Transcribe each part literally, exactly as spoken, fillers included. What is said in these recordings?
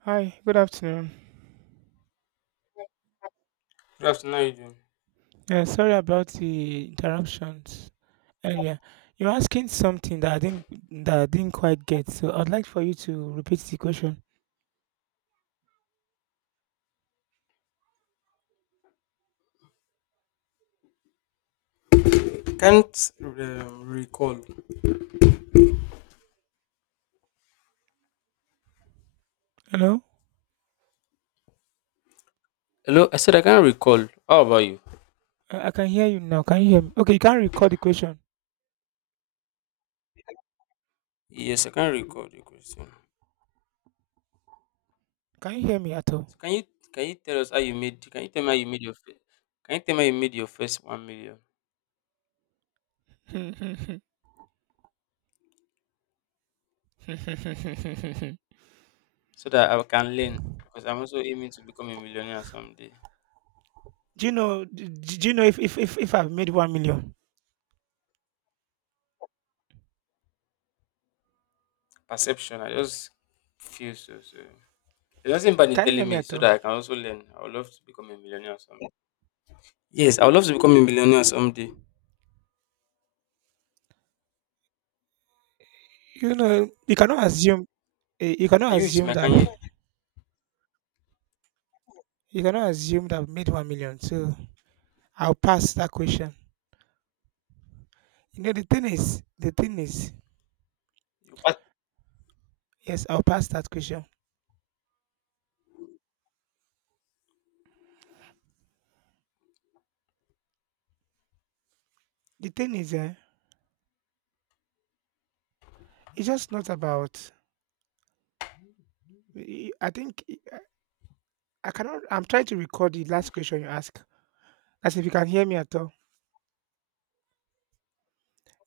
Hi, good afternoon. Good afternoon, how you Yeah, sorry about the interruptions earlier. You're asking something that I didn't that I didn't quite get, so I'd like for you to repeat the question. can't um, recall. Hello? Hello, I said I can't uh, recall. How about you? I, I can hear you now. Can you hear me? Okay, you can't record the question. Yes, I can't recall the question. Can you hear me at all? So can you can you tell us how you made can you tell me how you made your first can you tell me how you made your first one million so that I can learn because I'm also aiming to become a millionaire someday. do you know do, do you know if, if if if I've made one million? Perception, I just feel so so. There's nothing bad in Can you hear telling me me at so all? that I can also learn. I would love to become a millionaire someday. Yes, I would love to become a millionaire someday. You know, you cannot assume eh, you cannot Are you with assume me? that Can you? you cannot assume that I've made one million. So I'll pass that question. You know, the thing is, the thing is You part- yes, I'll pass that question. The thing is, eh, it's just not about. I think I cannot. I'm trying to record the last question you asked. As if you can hear me at all.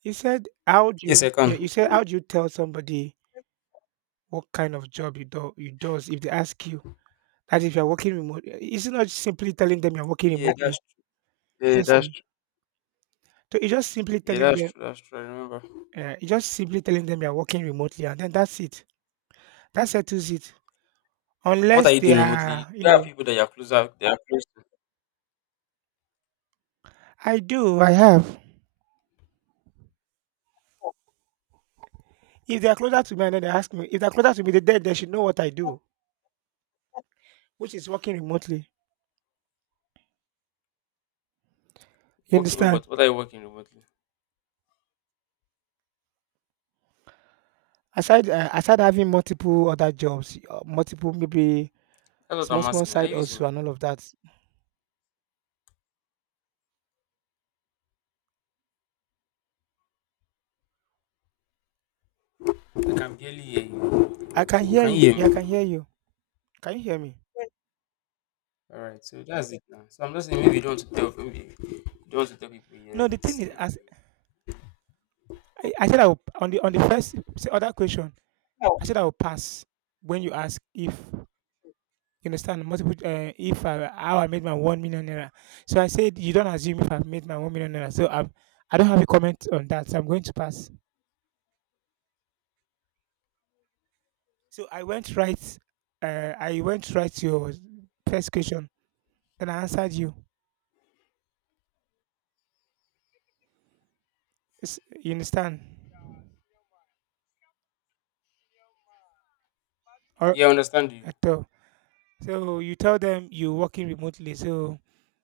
You said, "How do yes, you?" I Yeah, can. you said, "How do you tell somebody what kind of job you do you does, if they ask you that, if you're working remotely?" It's not simply telling them you're working Yeah, remotely. that's yeah, Yes. that's No. So it's just simply yeah, telling that's them. true. That's true. I remember. Uh, you just simply telling them you're working remotely, and then that's it. That settles it. What are Unless you they doing remotely? are, you There are know… people that you're closer, they are close to. I do. I have. If they are closer to me and then they ask me, if they're closer to me, they're dead, they should know what I do, which is working remotely. You Working understand? what? What are you working remotely? Aside, uh, aside having multiple other jobs, uh, multiple, maybe That's what small, I'm small asking. Are side you with me? also and all of that. I can barely hear you. I can hear Can you. you hear Yeah, I me? can hear you. Can you hear me? All right. So that's it now. So I'm just saying maybe you don't want to tell maybe you don't want to tell people No, yet. the thing is, Mm. as I, I said, I will, on the on the first s- other question, I said I will pass when you ask if you understand multiple, uh, if I, how I made my one million naira. So I said you don't assume if I've made my one million naira. So I'm, I don't have a comment on that. So I'm going to pass. So I went right. Uh, I went right to your first question, and I answered you. It's- you understand? Or Yeah, I understand you. at all. So you tell them you're working remotely. So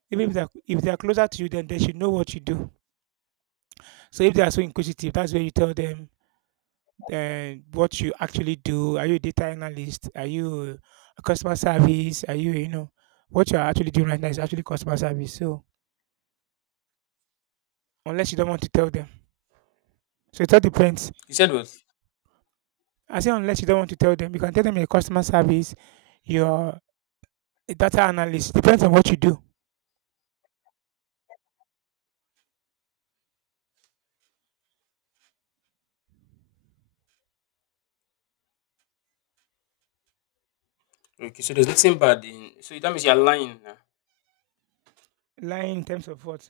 even if they're, if they're closer to you, then they should know what you do. So if they are so inquisitive, that's where you tell them uh, what you actually do. Are you a data analyst? Are you a customer service? Are you You know what you are actually doing right now is actually customer service. So unless you don't want to tell them, so it all depends. You said what? I say unless you don't want to tell them, you can tell them your customer service, your data analyst, depends on what you do. Okay. So there's nothing bad in. So that means you're lying now. Lying in terms of what?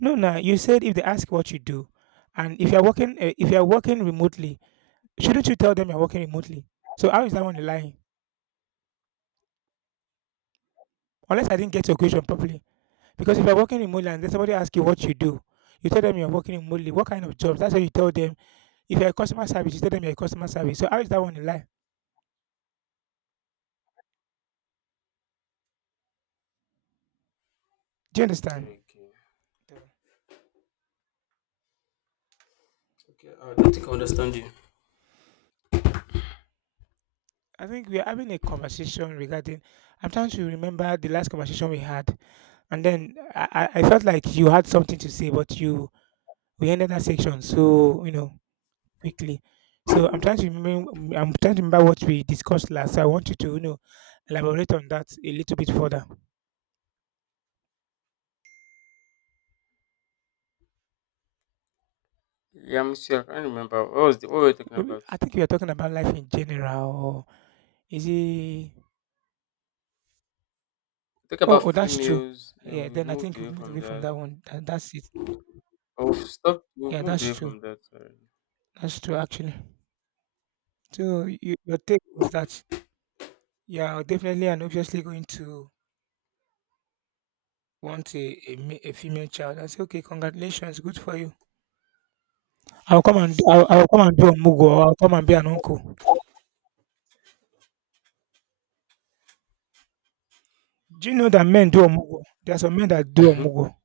No, no. You said if they ask what you do, and if you're working, uh, if you're working remotely, shouldn't you tell them you're working remotely? So how is that one lying? Unless I didn't get your question properly, because if you're working remotely and then somebody asks you what you do, you tell them you're working remotely. What kind of jobs? That's what you tell them. If you're a customer service, you tell them you're a customer service. So how is that one a lie? Do you understand? Okay. Okay. I don't think I understand you. I think we are having a conversation regarding… I'm trying to remember the last conversation we had, and then I, I I felt like you had something to say, but you we ended that section so you know quickly. So I'm trying to remember. I'm trying to remember what we discussed last. So I want you to you know elaborate on that a little bit further. Yeah, I'm sure. I can't remember. What was the what were we talking We- about? I think we are talking about life in general. Or is it? We talk Oh, about oh, that's true. females. Then Yeah. we Then I moved think we away moved from away from that. that one. That, that's it. Oh, stop! Have we've Yeah, moved that's away from true. that already. That's true. Actually. So, you, your take was that, yeah, I'll definitely and obviously going to want a, a, ma- a female child. I say, okay, congratulations, good for you. I'll come and I'll, I'll come and do omugo, or I'll come and be an uncle. Do you know that men do omugo? There are some men that do Mhm. omugo.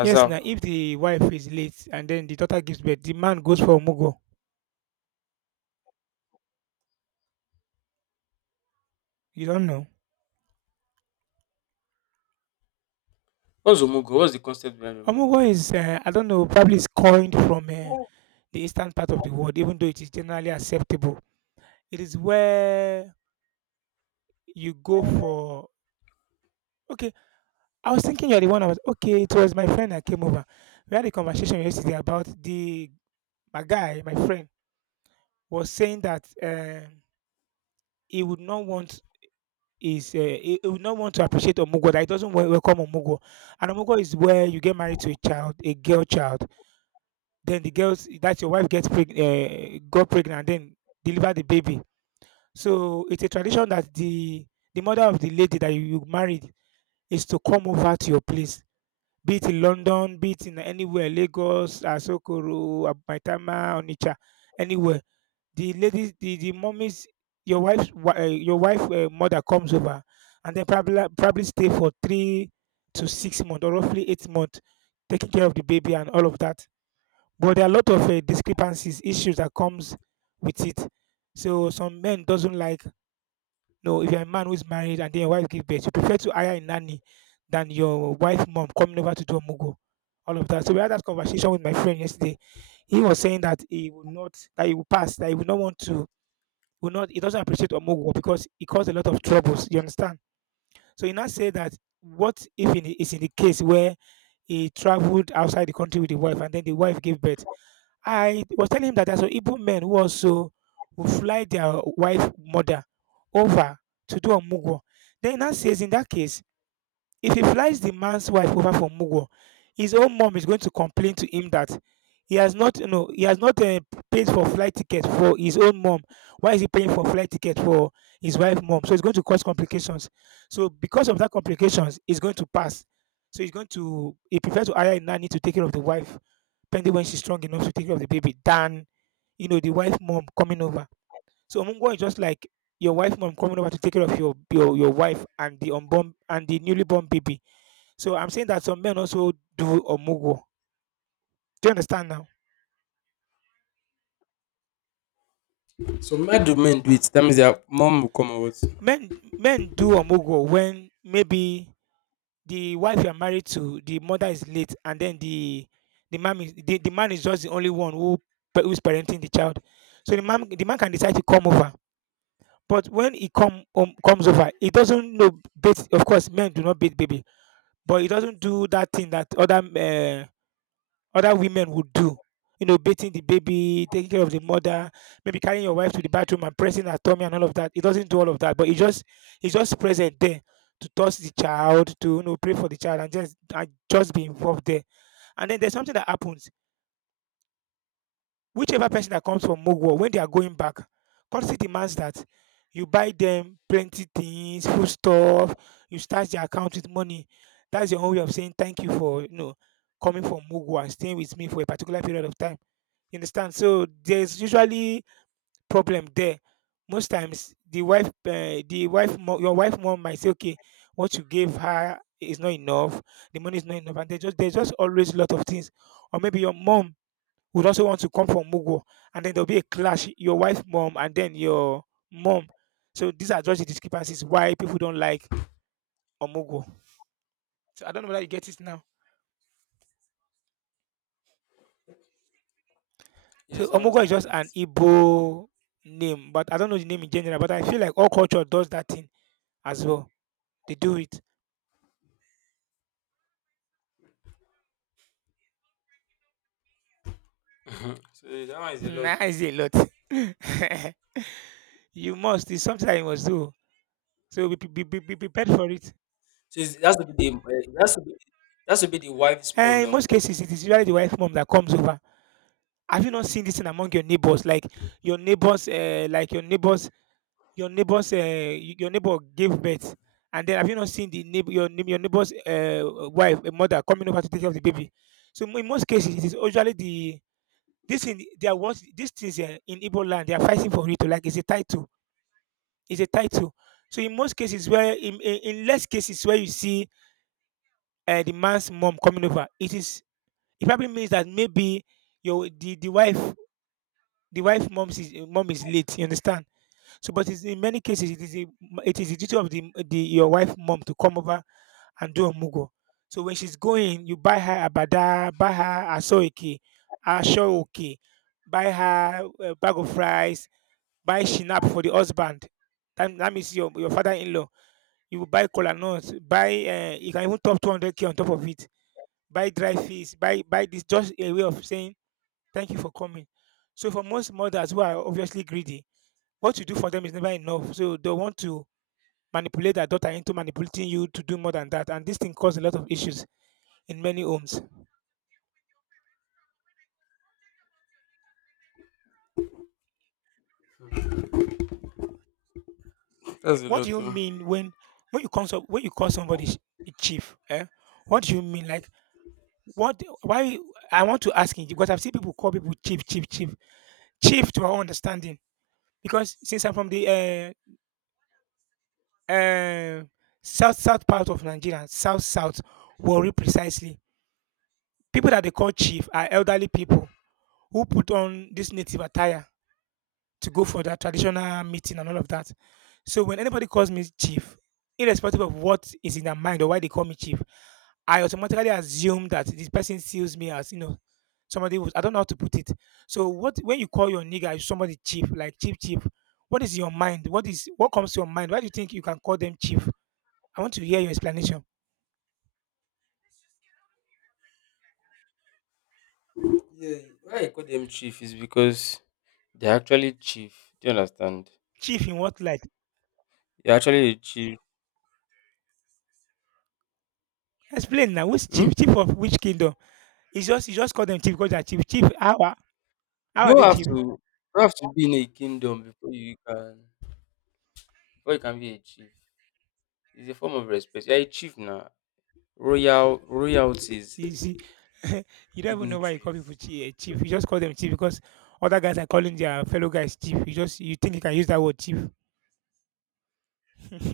Yes, now if the wife is late and then the daughter gives birth, the man goes for omugo. You don't know. What's Omugo? What's the concept behind Omugo? Omugo is, uh, I don't know, probably is coined from, uh, the eastern part of the world, even though it is generally acceptable. It is where you go for… okay. I was thinking you're the one I was… okay, it was my friend that came over. We had a conversation yesterday about the my guy, my friend, was saying that, um, he would not want is, uh, he, he would not want to appreciate Omugo, that he doesn't wel- welcome Omugo. And Omugo is where you get married to a child, a girl child. Then the girls that your wife gets preg- uh, got pregnant and then deliver the baby. So it's a tradition that the the mother of the lady that you you married is to come over to your place. Be it in London, be it in anywhere, Lagos, Asokoro, Abaitama, Onitsha, anywhere. The ladies, the, the mommies, your wife's wi- uh, your wife, uh, mother comes over, and then probably probably stay for three to six months or roughly eight months, taking care of the baby and all of that. But there are a lot of, uh, discrepancies, issues that comes with it. So some men doesn't like… no, if you're a man who's married and then your wife gives birth, you prefer to hire a nanny than your wife mom coming over to do a mugo. All of that. So we had that conversation with my friend yesterday. He was saying that he would not that he would pass, that he would not want to, will not, he doesn't appreciate Omogo because it caused a lot of troubles. You understand? So he now said that what if in, is in the case where he traveled outside the country with the wife and then the wife gave birth? I was telling him that there's some Igbo men who also will fly their wife mother over to do a mugwo. Then he now says, in that case, if he flies the man's wife over for Mugwo, his own mom is going to complain to him that he has not, you know, he has not uh, paid for flight ticket for his own mom. Why is he paying for flight ticket for his wife mom? So it's going to cause complications. So because of that complications, it's going to pass. So he's going to he prefers to hire a nanny to take care of the wife, pending when she's strong enough to take care of the baby, than you know the wife mom coming over. So Mungwa is just like your wife mom coming over to take care of your your, your wife and the unborn and the newly born baby. So I'm saying that some men also do omugo. Do you understand now? So mad do men do it. That means their mom will come out. Men men do omugo when maybe the wife you are married to, the mother is late, and then the the man is the, the man is just the only one who pa- who's parenting the child. So the man the man can decide to come over. But when he come um, comes over, he doesn't know bait. Of course, men do not beat baby, but he doesn't do that thing that other uh, other women would do. You know, bathing the baby, taking care of the mother, maybe carrying your wife to the bathroom and pressing her tummy and all of that. It doesn't do all of that, but it just it's just present there, to touch the child, to, you know, pray for the child, and just and just be involved there. And then there's something that happens. Whichever person that comes from Mogwa, when they are going back, courtesy demands that you buy them plenty things, food stuff, you start their account with money. That's your own way of saying thank you for you know coming from Mogwa and staying with me for a particular period of time. You understand? So there's usually problem there. Most times, the wife, uh, the wife, mo- your wife mom might say, "Okay, what you gave her is not enough. The money is not enough," and they just there's just always a lot of things. Or maybe your mom would also want to come from Mugo, and then there'll be a clash. Your wife mom and then your mom. So these are just the discrepancies why people don't like Omugo. So I don't know whether you get it now. So Yes, I Omugo is understand just an it. Igbo name, but I don't know the name in general. But I feel like all culture does that thing as well. They do it. Mhm. So that one is a lot. Nah, Oh. is a lot. You must. It's something that you must do. So be, be, be, be prepared for it. So it's, that's to be the uh, that's to be that's to be the wife's mom And that in will most come. cases, it is usually the wife mom that comes over. Have you not seen this thing among your neighbors? Like your neighbors, uh, like your neighbors, your neighbors, uh, y- your neighbor gave birth, and then have you not seen the neighbor, your neigh- your neighbor's uh, wife, a mother coming over to take care of the baby? So mo- in most cases, it is usually the this thing. They are what these things uh, in Igbo land they are fighting for it. Oh, like it's a title. It's a title. So in most cases, where in, in, in less cases where you see uh, the man's mom coming over, it is it probably means that maybe your the, the wife the wife mom's is, mom is late. You understand? So, but it's, in many cases, it is a it is the duty of the, the your wife mom to come over and do a mugo. So when she's going, you buy her abada, buy her asoiki, ashoiki, buy her a bag of rice, buy shinap for the husband. That, that means your, your father-in-law. You will buy cola nut, buy um you can even top two hundred k on top of it, buy dry fish, buy buy this, just a way of saying thank you for coming. So for most mothers who are obviously greedy, what you do for them is never enough. So they want to manipulate their daughter into manipulating you to do more than that, and this thing causes a lot of issues in many homes. That's a What do lot. you Oh. mean when when you call some, when you call somebody sh- a chief? Eh? What do you mean? Like what? Why? I want to ask you because I've seen people call people chief, chief, chief, chief. To our understanding, because since I'm from the uh, uh, south south part of Nigeria, south south, Warri precisely. People that they call chief are elderly people who put on this native attire to go for that traditional meeting and all of that. So when anybody calls me chief, irrespective of what is in their mind or why they call me chief, I automatically assume that this person sees me as you know somebody who's I don't know how to put it. So what when you call your nigga somebody chief like chief chief, what is your mind? What is what comes to your mind? Why do you think you can call them chief? I want to hear your explanation. Yeah. Why I call them chief is because they're actually chief. Do you understand? Chief in what light? You're actually a chief. Explain now. Who's Hmm? chief? Chief of which kingdom? It's just you just call them chief because they're chief. Chief, how are how You are don't they have chief? to you don't have to be in a kingdom before you can before you can be a chief. It's a form of respect. You're a chief now. Royal royalties, You see, you don't even know why you call people dignitaries. chi- eh, chief. You just call them chief because other guys are calling their fellow guys chief. You just you think you can use that word chief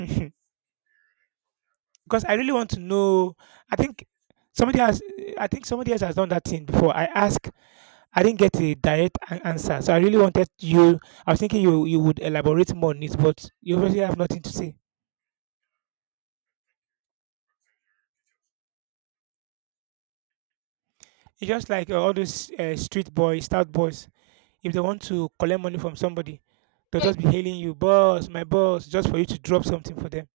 because I really want to know. I think somebody has. I think somebody else has done that thing before. I asked. I didn't get a direct an- answer, so I really wanted you. I was thinking you you would elaborate more on it, but you obviously have nothing to say. It's just like uh, all those uh, street boys, stout boys. If they want to collect money from somebody, they'll just be hailing you, boss, my boss, just for you to drop something for them.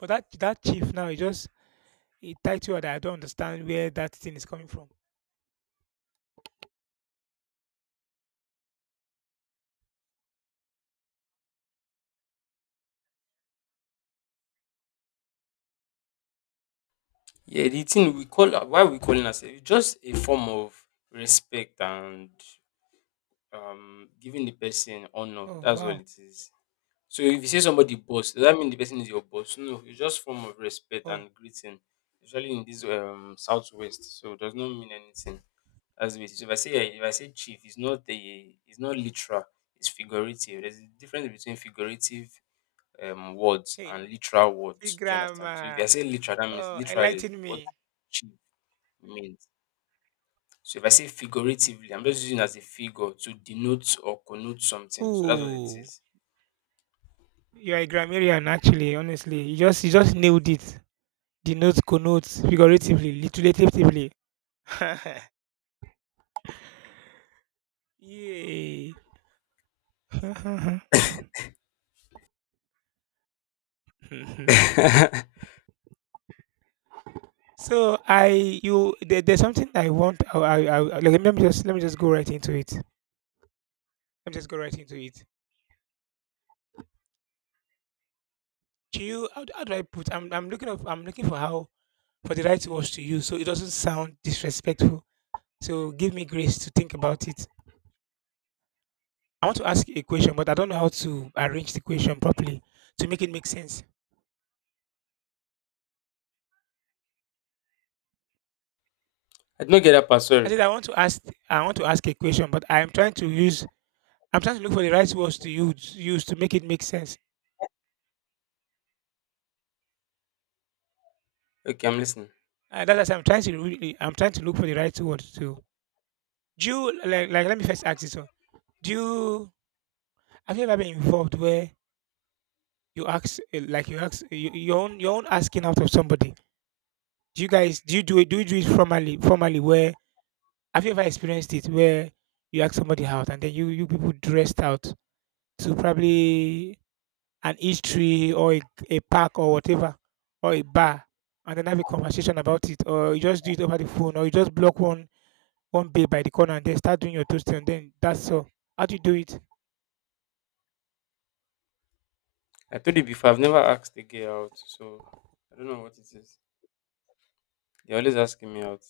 But that that chief now, he just he tied you that I don't understand where that thing is coming from. Yeah, the thing we call why we calling ourselves it's just a form of respect and um giving the person honor. Oh That's all wow. it is. So if you say somebody boss, does that mean the person is your boss? No, it's just form of respect Oh and greeting. Usually in this um southwest, so it does not mean anything. That's the way it is. If I say yeah, if I say chief, it's not a it's not literal. It's figurative. There's a difference between figurative um, words hey, and literal see words. Do you understand? So if grandma. I say literal, that means Oh, literally enlighten what me. she means. So if I say figuratively, I'm just using as a figure to denote or connote something. So that's what it Ooh, is. you're a grammarian, actually. Honestly, you just you just nailed it. Denotes, connotes, figuratively, literatively. Yay. I so I you there, there's something I want. I, I, I I- like, let me just let me just go right into it. Let me just go right into it. Do you how, do- How do I put? I'm I'm looking up. I'm looking for how for the right words to use so it doesn't sound disrespectful. So give me grace to think about it. I want to ask you a question, but I don't know how to arrange the question properly to make it make sense. did not get that part, I sorry. said I want to ask I want to ask a question, but I'm trying to use I'm trying to look for the right words to use use to make it make sense. Okay, I'm listening. Uh, that's I'm trying to really really, I'm trying to look for the right words to. Do you like like Let me first ask this one. Do you Have you ever been involved where you ask uh, like you ask, you, your own your own asking out of somebody? Do you guys do you do it do you do it formally formally where have you ever experienced it where you ask somebody out and then you you people dressed out to probably an eatery or a, a park or whatever or a bar and then have a conversation about it, or you just do it over the phone, or you just block one one bay by the corner and then start doing your toasting and then that's all. How do you do it? I told you before, I've never asked a girl out, so I don't know what it is. They're always asking me out.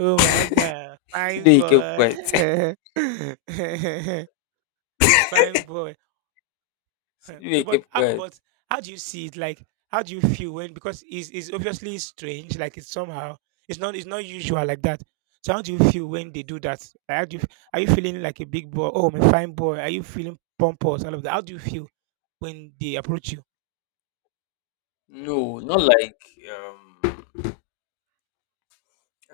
Oh my god, fine Today he kept quiet. boy. Fine boy. Today so, he but kept uh, quiet. but how do you see it? Like, how do you feel when, because it's, it's obviously strange. Like, it's somehow it's not it's not usual like that. So, how do you feel when they do that? Like, how do you, f- are you feeling like a big boy? Oh, I'm a fine boy. Are you feeling pompous? All of that. How do you feel when they approach you? No, not like um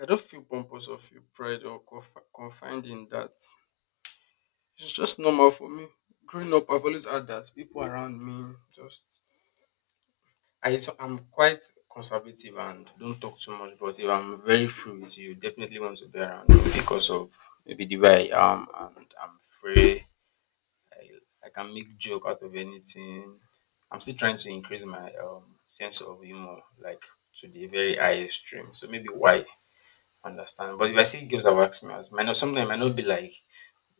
I don't feel pompous or feel pride or conf- confined in that. It's just normal for me. Growing up, I've always had that people around me just. I so I'm quite conservative and don't talk too much. But if I'm very free with you, definitely want to be around me because of maybe the way I am and I'm free. I, I can make joke out of anything. I'm still trying to increase my um, sense of humor, like to the very high extreme. So maybe why understand. But if I see girls that ask me, I might not sometimes I might not be like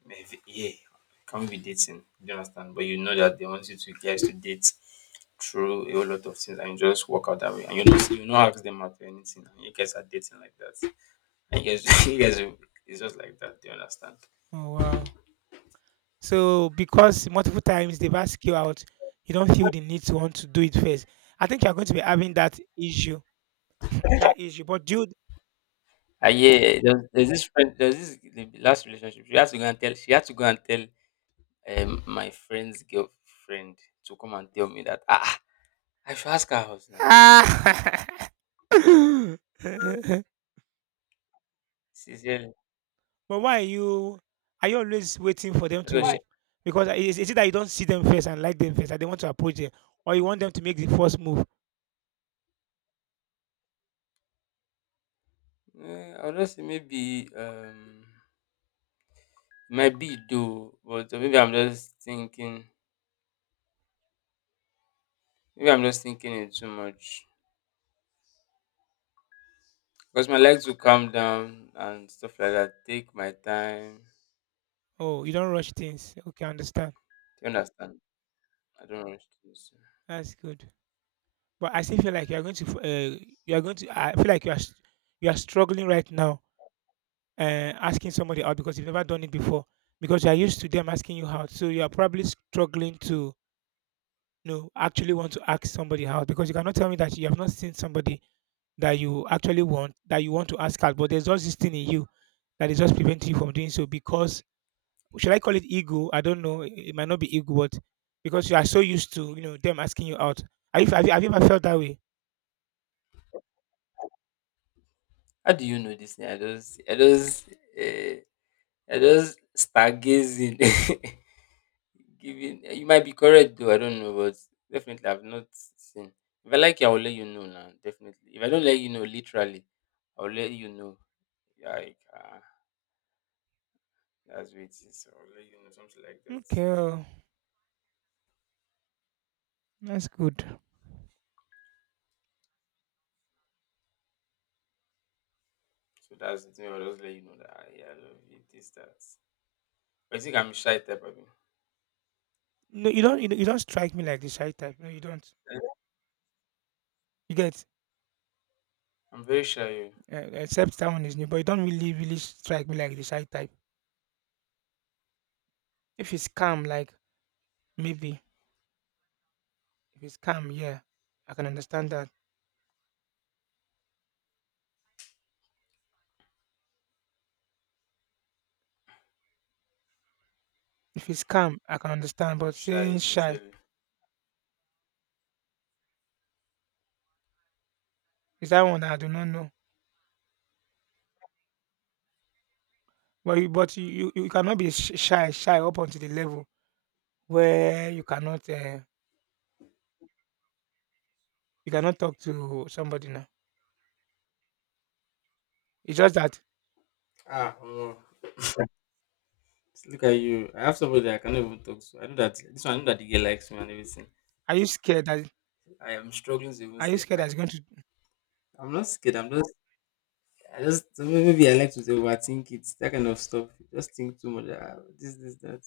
but if, yeah, can we be dating. Do you understand? But you know that they want you to guys to date through a whole lot of things and you just work out that way. And you don't you not ask them out or anything. And you guys are dating like that. And you guys you guys will- it's just like that, do you understand? Oh wow! So because multiple times they've asked you out, you don't feel the need to want to do it first. I think you're going to be having that issue. That issue, but dude. And yeah, there's, there's this friend. There's this the last relationship. She had to go and tell. She had to go and tell um my friend's girlfriend to come and tell me that ah I should ask her out now. Sincerely, But why are you are you always waiting for them so why? to, because is, is it that you don't see them first and like them first and they want to approach them, or you want them to make the first move? She, eh, I don't say maybe um. Might be though, but maybe I'm just thinking. Maybe I'm just thinking it too much. Because my legs will calm down and stuff like that. Take my time. Oh, you don't rush things. Okay, I understand. Do you understand? I don't rush That's good. But I still feel like you are going to f- uh, you are going to I feel like you are s- you are struggling right now, uh, asking somebody out because you've never done it before, because you are used to them asking you out. So you are probably struggling to, you know, actually want to ask somebody out, because you cannot tell me that you have not seen somebody that you actually want, that you want to ask out, but there's just this thing in you that is just preventing you from doing so because, should I call it ego? I don't know. It it might not be ego, but because you are so used to you know them asking you out. Have you, have you, have you ever felt that way? how do you know this thing? I just, I just, uh, I just stargazing. Giving. You might be correct though. I don't know, but definitely I've not seen. If I like you, I will let you know now. Definitely. If I don't let you know, literally, I'll let you know. Like. uh, That's what it is. I'll let you know something like that. So Okay, oh, that's good. that's the thing. I'll just let you know that ah, yeah, I love you. This that. But you think I'm shy type of thing? No, you don't. You, don't- you don't strike me like the shy type. No, you don't. You get I'm very shy. Oh. Uh, except that one is new, but you don't really really strike me like the shy type. If it's calm, like maybe if it's calm, yeah, I can understand that. If it's calm, I can understand. I'm But shy. saying Oh, shy, sincerely. is that one that I do not know. But you but you you you cannot be sh shy shy up until the level where you cannot, eh, you cannot talk to somebody now. It's just that, Ah, omo, look at you. I have somebody I cannot even talk to. I know that this one, I know that the girl likes me and everything. are you scared that I am struggling to even are you say. scared that Like, it's going to, you I'm not scared. I'm just, I just maybe I like to overthink it, that kind of stuff. Just think too much. Ah, this, this, that.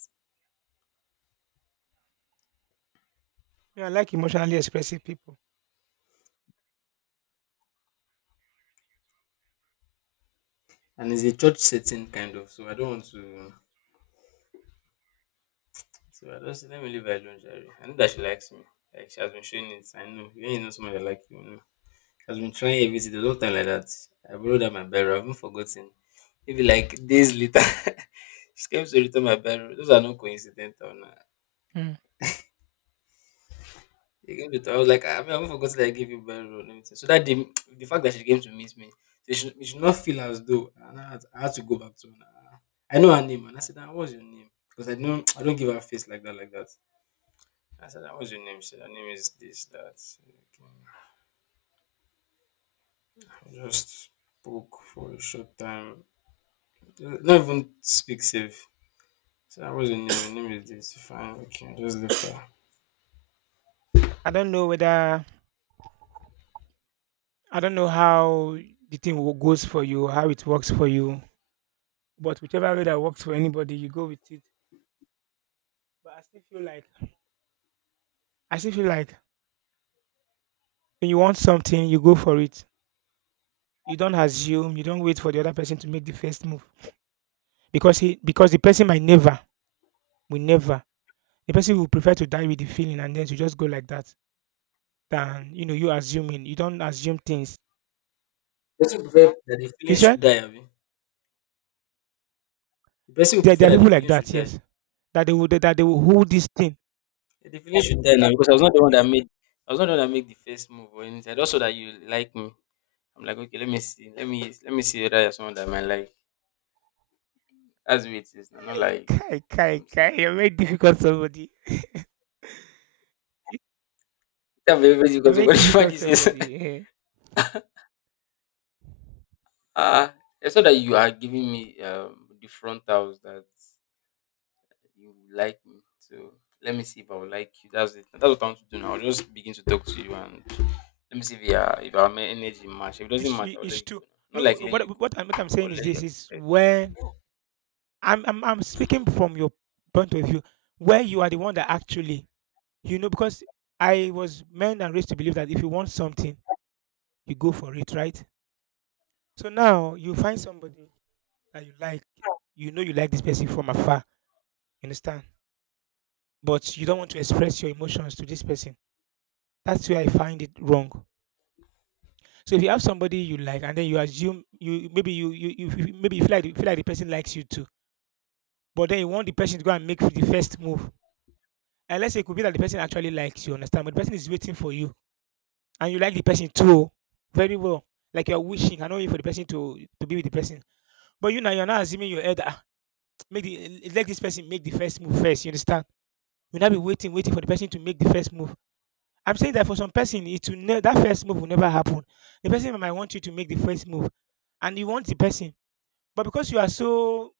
know, I like emotionally expressive people. And it's a church setting kind of, so I don't want to. So I just let me leave her alone, Jerry. I know that she likes me. Like she has been showing it. I know. When you ain't know someone that like you, you know. She has been trying everything the whole time like that. I borrowed her my barrel. I haven't forgotten. Maybe like days later, she came to return my barrel. Those are not coincidental. Nah. Mm. She came to return. I was like, I mean, I haven't forgotten that I gave you barrel and everything. So that day, the fact that she came to meet me, she should, she should not feel as though I, had, I had to go back to her. Nah. I know her name, and I said, nah, "What's your name?" Because I don't, I don't give her face like that, like that. I said, "What's your name?" She said, "Her name is this, that." Okay. I just spoke for a short time. Not even speak safe. So that was your name. Your name is this. Fine, okay. I just left her. I don't know whether I don't know how the thing wo goes for you, how it works for you, but whichever way that works for anybody, you go with it. But I still feel like I still feel like when you want something, you go for it. You don't assume, you don't wait for the other person to make the first move, because he because the person might never, will never, the person will prefer to die with the feeling and then to just go like that, than, you know you assuming, you don't assume things. Person prefer that the You feeling should said die abi the person will there, prefer there are that the people like feeling should that, die yes, that they will that they will hold this thing. eh, the feeling should die now because i was not the one that made I was not the one that made the first move or anything I just saw that you like me I'm like okay let me see let me let me see whether you're someone that I might like that's the way it is now not like Kai kai something kai, you you're very difficult somebody. can't be everybody You're because very somebody difficult somebody says somebody, eh. ah, I that you are giving me um the frontals that you like me. So let me see if I will like you. That's it. That's what I want to do now. I'll just begin to talk to you and let me see if yeah if our men- energy match. If it doesn't it's, match, it- I'll let it's you true. go. Now. Not like No, let what, you go. what, I'm, what i'm I'll saying is let you. this is when I'm I'm I'm speaking from your point of view, where you are the one that actually, you know, because I was meant and raised to believe that if you want something, you go for it, right? So now you find somebody that you like, you know, you like this person from afar, you understand, but you don't want to express your emotions to this person. That's where I find it wrong. So if you have somebody you like, and then you assume you maybe you you, you you- maybe you feel like you feel like the person likes you too, but then you want the person to go and make the first move. And let's say it could be that the person actually likes you, understand? But the person is waiting for you, and you like the person too, oh, very well. Like you're wishing, I know you for the person to to be with the person. But you now you're not assuming your head. "Ah, make the let this person make the first move first. You understand? You'll not be waiting, waiting for the person to make the first move. I'm saying that for some person, it will ne- that first move will never happen. The person might want you to make the first move, and you want the person, but because you are so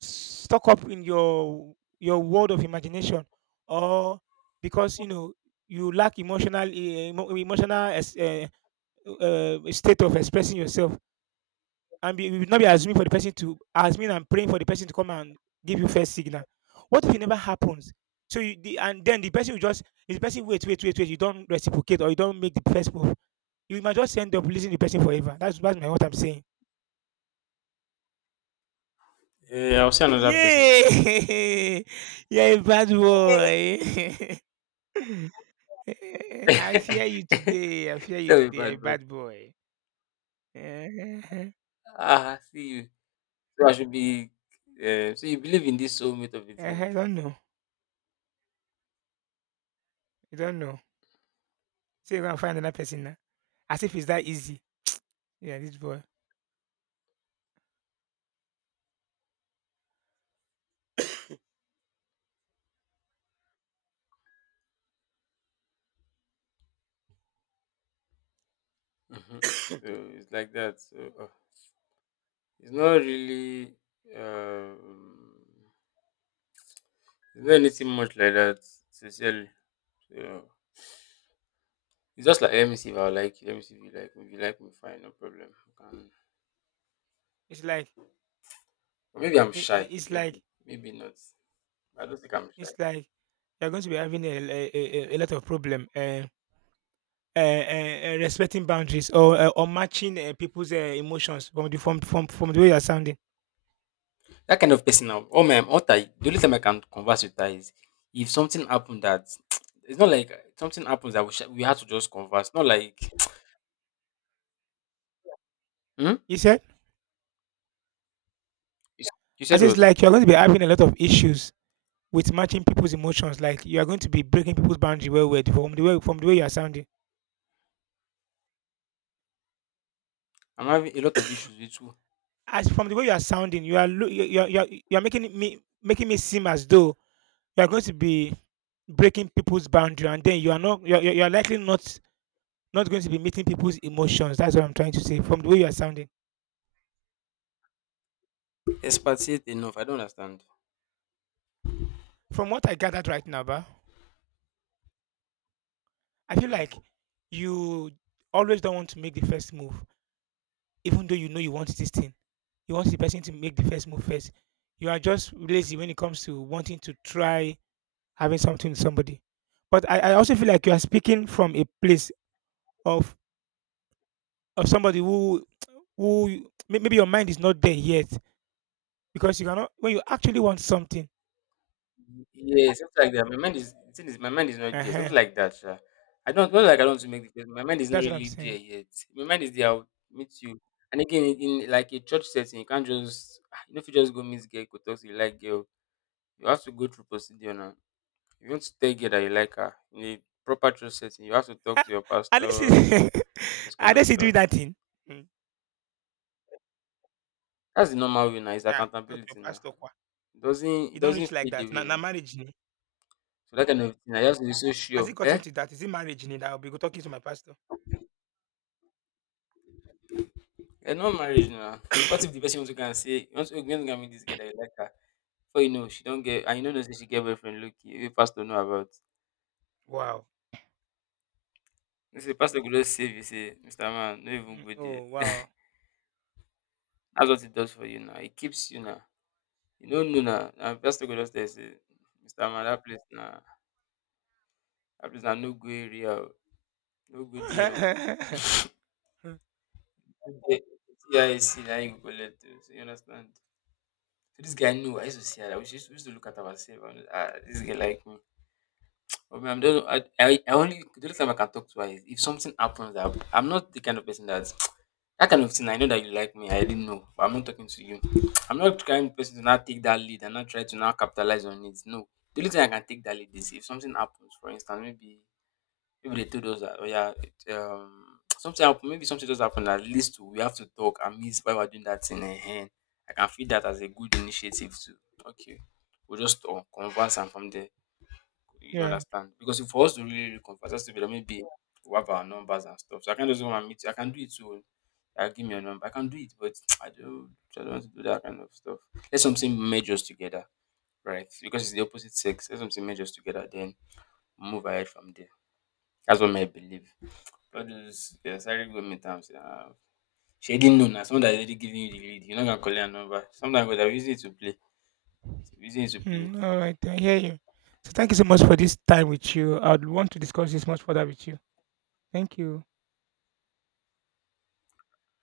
stuck up in your your world of imagination or because you know you lack emotional eh, emo- emotional es- eh, uh, state of expressing yourself and be, you will not be assuming for the person to assuming and praying for the person to come and give you first signal. What if it never happens? So you the, and then the person will just, if the person wait wait wait wait, you don't reciprocate or you don't make the first move, you might just end up losing the person forever. That's that's my, what I'm saying. Yeah, I'll see another person now. Yeah. You're a bad boy. I fear you today. I fear you Tell me, today. A bad boy. bad boy. Eh, Ah, see you. So I should be. Uh, so you believe in this soulmate of a thing. eh, I don't know. I don't know. So you gonna find another person now. As if it's that easy. Yeah, this boy. Mhm. So it's like that. So. uh, It's not really um it's not anything much like that, sincerely. So it's just like let me see if I like you, let me see if you like me. If you like me, fine, no problem. Um, It's like, or maybe I'm i- shy, i- it's maybe like, maybe not. I don't think I'm shy. it's like you're going to be having a, a, a, a lot of problem. Uh, uh, uh, uh, respecting boundaries or uh, or matching uh, people's uh, emotions from the from, from from the way you're sounding. That kind of person now. Oh my what I the only time I can converse with her is if something happened that it's not like something happens that we sh- we had to just converse. Not like hmm? He said, you, s- you I said said, it's what? like you're going to be having a lot of issues with matching people's emotions. Like you are going to be breaking people's boundary well with from the way from the way you are sounding. I'm having a lot of issues with you. As from the way you are sounding, you are lo- you you are, you are, you are making me making me seem as though you are going to be breaking people's boundary, and then you are not you are, you are you are likely not not going to be meeting people's emotions. That's what I'm trying to say. From the way you are sounding, Expatiate enough. I don't understand. from what I gathered right now, ba, I feel Hmm. like you always don't want to make the first move, even though you know you want this thing, you want the person to make the first move first. You are just lazy when it comes to wanting to try having something with somebody. But I, I also feel like you are speaking from a place of of somebody who who may- maybe your mind is not there yet because you cannot when you actually want something. Yeah, something like that. My mind is the thing is my mind is not there. Something Uh-huh, like that, sure. I don't not like I don't want to make the face. My mind is not that's what I'm really there saying. yet. My mind is there, I'll meet you. And again in, in like a church setting, you can't just ah, you know if you just go meet girl, go talk to you like girl. You have to go through procedure now. If you want to tell girl that you like her in a proper church setting, you have to talk Ah, to your unless pastor, you, this kind of unless you do stuff. that thing. Mm. That's the normal way now, it's Yeah, not your accountability now. pastor. Kwa. It doesn't it You don't reach doesn't like fade that. away Now, now. marriage. Ni. So that kind of thing, I just be so Has sure. it Eh? gotten to that? Is it marriage ni that I'll be go- talking to my pastor? Eh, not marriage now. What if the person also can say, you want to you want to meet this girl that you like her? Before you know, she don't get, and you don't know say she get boyfriend, look, you pastor know about. Wow. You say, pastor could just save you, say, mister Man, no even Mm. go there. Oh wow. That's what it does for you now. It keeps you now. You don't know now. And pastor could just tell you, say, mister Man, that place now, that place now, no go area, oh. No go there. Oh. Eh, see, I see, now you go let oh." So you understand? So this guy knew, I used to see her, we used to we used to look at her and say, ah, this girl like me. For me, I'm just, I, I, I only the only time I can talk to her is if something happens. I, I'm not the kind of person that that kind of thing. I know that you like me. I didn't know. But I'm not talking to you. I'm not the kind of person to now take that lead and not try to now capitalize on it. No, the only thing I can take that lead is if something happens. For instance, maybe maybe they told us that oh yeah, it, um, something happened. Maybe something just happened that leads to we have to talk and meet why we're doing that thing. And I can feel that as a good initiative too. Okay, we'll just talk, converse, and from there. You Yeah. understand? Because if for us to really reconfess, that's to be like maybe we have our numbers and stuff. So I can't just go and meet you. I can do it too. I give me your number. I can do it, but I don't, I don't want to do that kind of stuff. Let something merge us together, right? Because it's the opposite sex. Let something merge us together, then move ahead from there. That's what I believe. All those yeah, sorry government terms. Uh, she didn't know now. Someone that already giving you the lead. You're not gonna call her number. Sometimes we are using it to play. Using it to play. Mm, all right. I hear you. So thank you so much for this time with you. I'd want to discuss this much further with you. Thank you.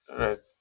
All right.